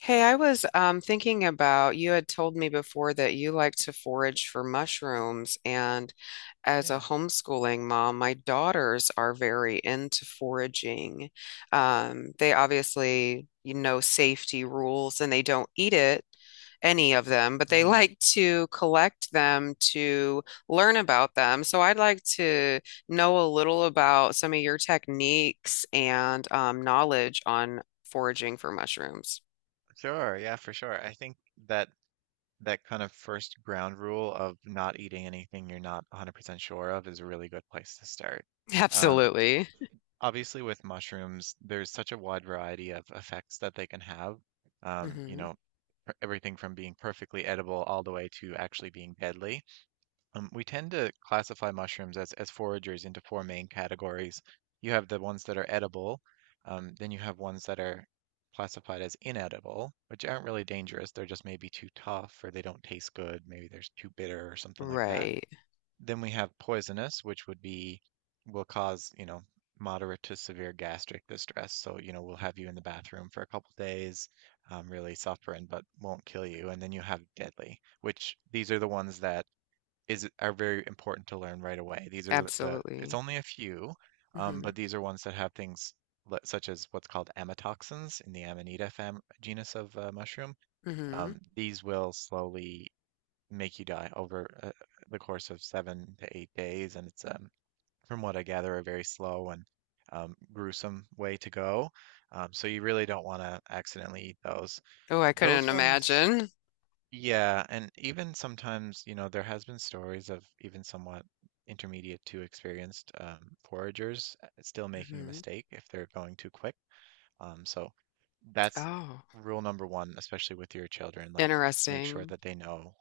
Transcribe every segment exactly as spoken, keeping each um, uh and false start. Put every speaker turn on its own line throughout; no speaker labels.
Hey, I was um, thinking about you had told me before that you like to forage for mushrooms, and as a
Yeah.
homeschooling mom, my daughters are very into foraging. Um, they obviously, you know, safety rules, and they don't eat it, any of them, but they
hmm
like to collect them to learn about them. So I'd like to know a little about some of your techniques and um, knowledge on foraging for mushrooms.
Sure. Yeah, for sure. I think that that kind of first ground rule of not eating anything you're not one hundred percent sure of is a really good place to start. Um,
Absolutely.
Obviously, with mushrooms, there's such a wide variety of effects that they can have. Um, you
Hmm.
know, per- Everything from being perfectly edible all the way to actually being deadly. Um, we tend to classify mushrooms as, as foragers into four main categories. You have the ones that are edible, um, then you have ones that are classified as inedible, which aren't really dangerous. They're just maybe too tough or they don't taste good. Maybe they're too bitter or something like that.
Right.
Then we have poisonous, which would be, will cause, you know, moderate to severe gastric distress. So, you know, we'll have you in the bathroom for a couple days, um, really suffering, but won't kill you. And then you have deadly, which these are the ones that is are very important to learn right away. These are the, the it's
Absolutely.
only a few, um, but
Hmm.
these are ones that have things li- such as what's called amatoxins in the Amanita fam genus of uh, mushroom.
Hmm.
Um, these will slowly make you die over uh, the course of seven to eight days, and it's um, from what I gather a very slow and um, gruesome way to go. Um, so you really don't want to accidentally eat those.
Oh, I couldn't
Those ones
imagine.
Yeah, and even sometimes, you know, there has been stories of even somewhat intermediate to experienced um, foragers uh, still making a
Hmm.
mistake if they're going too quick. Um, so that's
Oh,
rule number one, especially with your children. Like, make sure
interesting.
that they know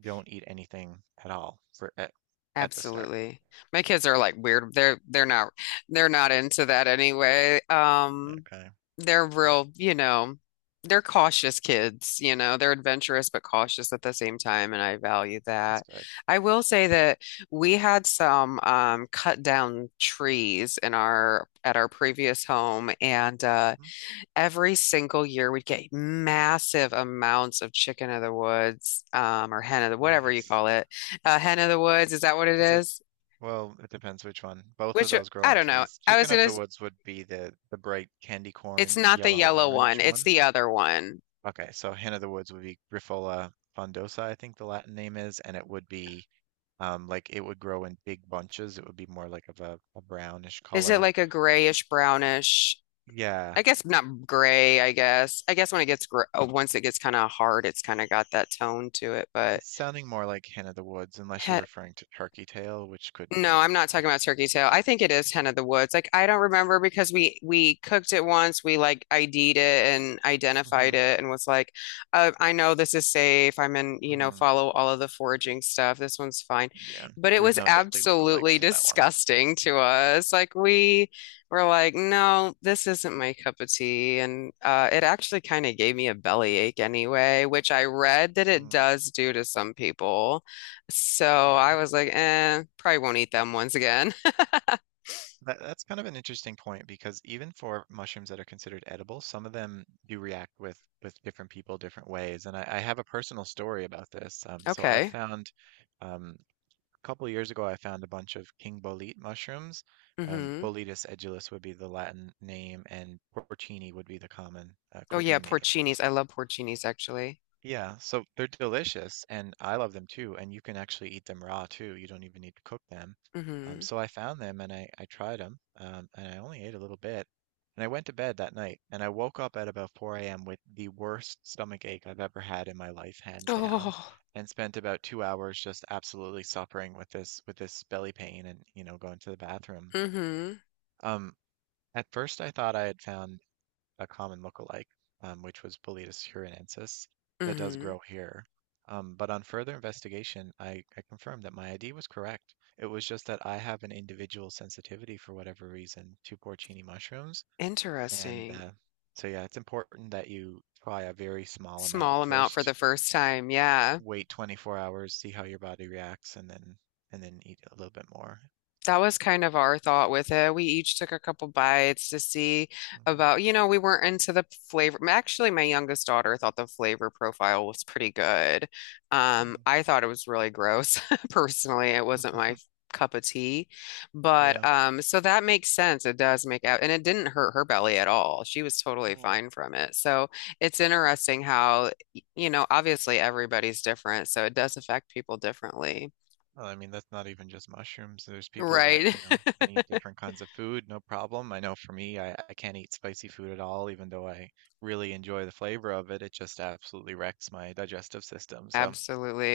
don't eat anything at all for at, at the start.
Absolutely. My kids are like weird. They're they're not they're not into that anyway. Um,
Okay,
they're
good.
real, you know, they're cautious kids, you know. They're adventurous but cautious at the same time, and I value
That's
that.
good.
I will say that we had some um cut down trees in our at our previous home, and uh
Mm.
every single year we'd get massive amounts of chicken of the woods, um, or hen of the whatever you
Nice.
call it. Uh, hen of the woods, is that what it
Is it?
is?
Well, it depends which one. Both of
Which
those grow
I
on
don't know.
trees.
I was
Chicken
gonna,
of the
s-
woods would be the the bright candy
it's
corn
not the
yellow
yellow one,
orange
it's
one.
the other one.
Okay, so hen of the woods would be Grifola frondosa, I think the Latin name is, and it would be um like it would grow in big bunches. It would be more like of a, a brownish
Is it
color.
like a grayish brownish?
Yeah,
I guess not gray, I guess. I guess when it gets gr uh, once it gets kind of hard, it's kind of got that tone to it, but
it's sounding more like hen of the woods, unless you're referring to turkey tail, which could
no,
be.
I'm not
Yeah,
talking about turkey tail. I think it is hen
okay.
of the woods. Like I don't remember because we we cooked it once. We like ID'd it and
Mm-hmm.
identified it and was like, uh, I know this is safe. I'm in, you know,
Mm-hmm.
follow all of the foraging stuff. This one's fine.
Yeah,
But it
there's
was
no deadly lookalikes
absolutely
to that one.
disgusting to us. Like we were like, no, this isn't my cup of tea. And uh, it actually kind of gave me a bellyache anyway, which I read that it
Mm,
does do to some people. So I
yeah.
was like, eh, probably won't eat them once again.
That, that's kind of an interesting point because even for mushrooms that are considered edible, some of them do react with with different people different ways. And I, I have a personal story about this. Um, so I
Okay.
found um, a couple years ago, I found a bunch of king bolete mushrooms. Um,
Hmm.
Boletus edulis would be the Latin name, and porcini would be the common uh,
Oh yeah,
cooking name.
porcinis. I love porcinis actually.
Yeah, so they're delicious and I love them too. And you can actually eat them raw too. You don't even need to cook them. Um,
Hmm.
so I found them and I, I tried them um, and I only ate a little bit. And I went to bed that night and I woke up at about four a m with the worst stomach ache I've ever had in my life, hands down,
Oh.
and spent about two hours just absolutely suffering with this with this belly pain and you know going to the bathroom.
Hmm.
Um, at first I thought I had found a common lookalike, um, which was Boletus hurinensis, that does
Hmm.
grow here. Um, but on further investigation, I, I confirmed that my I D was correct. It was just that I have an individual sensitivity for whatever reason to porcini mushrooms, and
Interesting.
uh, so yeah, it's important that you try a very small amount
Small amount for
first.
the first time. Yeah.
Wait twenty-four hours, see how your body reacts, and then and then eat a little bit more.
That was kind of our thought with it. We each took a couple bites to see about,
Hmm.
you know, we weren't into the flavor. Actually, my youngest daughter thought the flavor profile was pretty good. Um, I thought it was really gross. Personally, it wasn't my
Hmm.
cup of tea. But
yeah.
um, so that makes sense. It does make out, and it didn't hurt her belly at all. She was totally
Hmm.
fine from it. So it's interesting how, y- you know, obviously everybody's different, so it does affect people differently.
Well, I mean, that's not even just mushrooms. There's people that,
Right.
you know, can eat different kinds of food, no problem. I know for me, I, I can't eat spicy food at all, even though I really enjoy the flavor of it. It just absolutely wrecks my digestive system. So,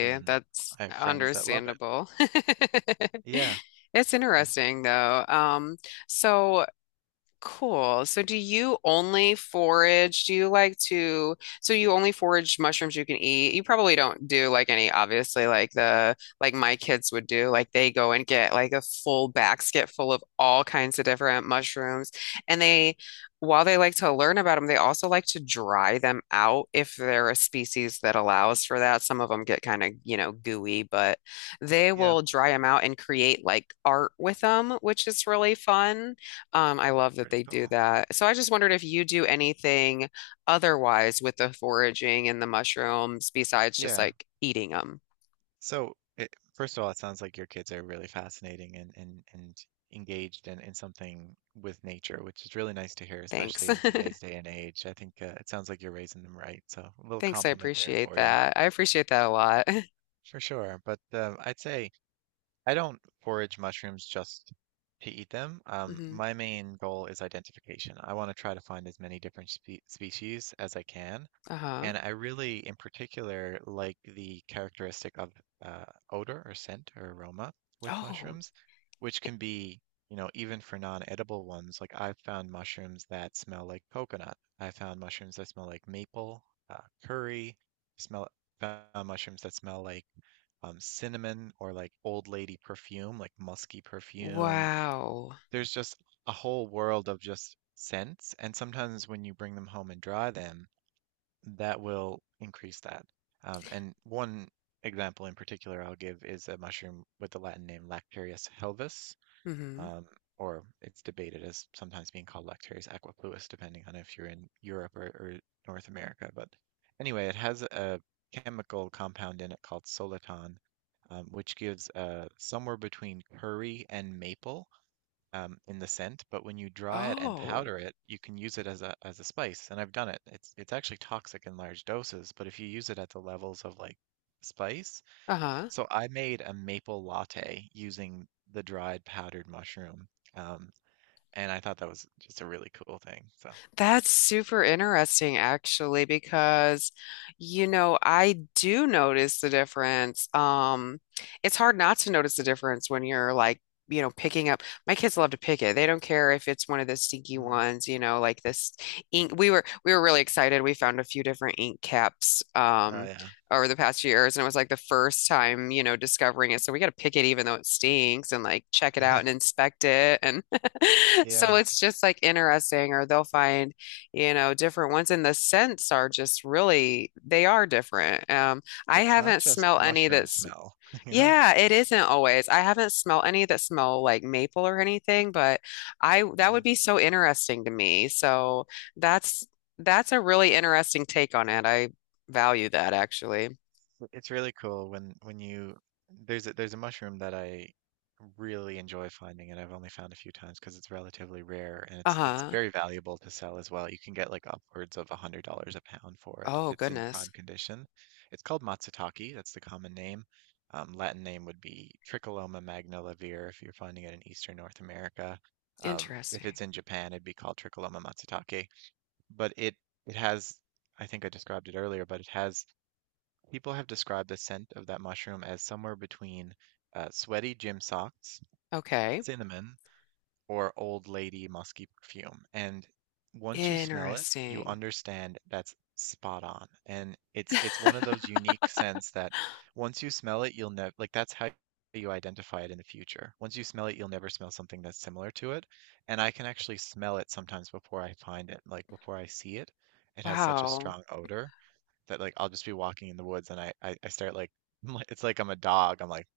and then
That's
I have friends that love it.
understandable.
Yeah.
It's
Um,
interesting though. Um, so Cool. So do you only forage? Do you like to, so you only forage mushrooms you can eat? You probably don't do like any, obviously, like the, like my kids would do. Like they go and get like a full basket full of all kinds of different mushrooms. And they, while they like to learn about them, they also like to dry them out if they're a species that allows for that. Some of them get kind of, you know, gooey, but they
yeah.
will dry them out and create like art with them, which is really fun. Um, I love that
Pretty
they do
cool.
that. So I just wondered if you do anything otherwise with the foraging and the mushrooms besides just
Yeah.
like eating them.
So, it, first of all, it sounds like your kids are really fascinating and and and engaged in in something with nature, which is really nice to hear,
Thanks.
especially in today's day and age. I think uh, it sounds like you're raising them right, so a little
Thanks. I
compliment there
appreciate
for you,
that. I appreciate that a lot.
for sure. But um, I'd say I don't forage mushrooms just to eat them. Um,
Hmm.
my main goal is identification. I want to try to find as many different spe species as I can.
Uh-huh.
And I really, in particular, like the characteristic of uh, odor or scent or aroma with
Oh,
mushrooms, which can be, you know, even for non-edible ones. Like I've found mushrooms that smell like coconut. I found mushrooms that smell like maple, uh, curry. Smell Found mushrooms that smell like um, cinnamon or like old lady perfume, like musky perfume.
wow.
There's just a whole world of just scents. And sometimes when you bring them home and dry them, that will increase that. Um, and one example in particular I'll give is a mushroom with the Latin name Lactarius helvis,
Hmm.
um, or it's debated as sometimes being called Lactarius aquapluis, depending on if you're in Europe or, or North America. But anyway, it has a chemical compound in it called soliton, um, which gives uh, somewhere between curry and maple um, in the scent, but when you dry it and
Oh,
powder it, you can use it as a as a spice. And I've done it. It's it's actually toxic in large doses, but if you use it at the levels of like spice,
uh-huh.
so I made a maple latte using the dried powdered mushroom, um, and I thought that was just a really cool thing. So,
That's super interesting, actually, because, you know, I do notice the difference. Um, it's hard not to notice the difference when you're like, you know, picking up. My kids love to pick it. They don't care if it's one of the stinky
mm,
ones, you know, like this ink. We were we were really excited. We found a few different ink caps
oh
um
yeah,
over the past few years, and it was like the first time, you know, discovering it. So we got to pick it even though it stinks and like check it out
yeah,
and inspect it. So
yeah.
it's just like interesting, or they'll find, you know, different ones. And the scents are just really, they are different. Um, I
It's not
haven't
just
smelled any
mushroom
that's,
smell, you know?
yeah, it isn't always. I haven't smelled any that smell like maple or anything, but I, that
Yeah.
would be so interesting to me. So that's, that's a really interesting take on it. I value that actually.
It's really cool when when you there's a, there's a mushroom that I really enjoy finding, and I've only found a few times because it's relatively rare, and it's it's
Uh-huh.
very valuable to sell as well. You can get like upwards of a hundred dollars a pound for it if
Oh,
it's in prime
goodness.
condition. It's called matsutake. That's the common name. Um, Latin name would be Tricholoma magnivelare if you're finding it in Eastern North America. Um, if
Interesting.
it's in Japan, it'd be called Tricholoma matsutake. But it it has, I think I described it earlier, but it has people have described the scent of that mushroom as somewhere between uh, sweaty gym socks,
Okay.
cinnamon, or old lady musky perfume. And once you smell it, you
Interesting.
understand that's spot on. And it's it's one of those unique scents that once you smell it, you'll know like that's how you identify it in the future. Once you smell it, you'll never smell something that's similar to it. And I can actually smell it sometimes before I find it, like before I see it. It has such a
Wow.
strong odor that like I'll just be walking in the woods and I, I, I start like it's like I'm a dog. I'm like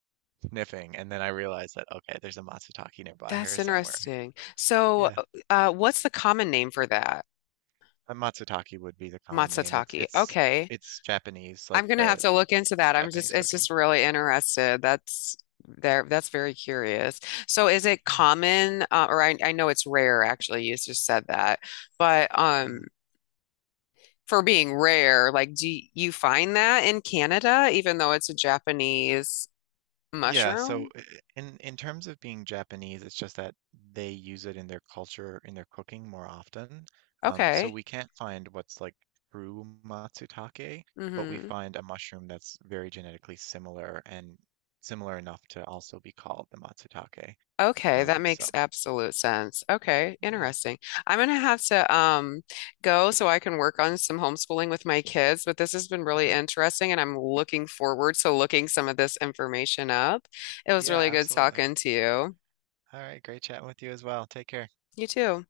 sniffing, and then I realize that okay, there's a matsutake nearby here
That's
somewhere.
interesting. So,
Yeah,
uh, what's the common name for that?
a matsutake would be the common name. It's
Matsutake.
it's
Okay.
it's Japanese, like
I'm gonna have
the
to look into
in
that. I'm just,
Japanese
it's
cooking.
just really interested. That's there. That's very curious. So, is it
Yeah.
common, uh, or I, I know it's rare actually. You just said that, but um,
Mm.
for being rare, like, do you find that in Canada, even though it's a Japanese
Yeah, so
mushroom?
i- i- in in terms of being Japanese, it's just that they use it in their culture, in their cooking more often. Um, so
Okay.
we can't find what's like true matsutake, but we
Mm-hmm.
find a mushroom that's very genetically similar and similar enough to also be called the matsutake.
Okay, that
Um,
makes
so
absolute sense. Okay,
yeah,
interesting. I'm gonna have to um go so I can work on some homeschooling with my kids, but this has been
for
really
sure.
interesting and I'm looking forward to looking some of this information up. It was
Yeah,
really good
absolutely.
talking to you.
All right, great chatting with you as well. Take care.
You too.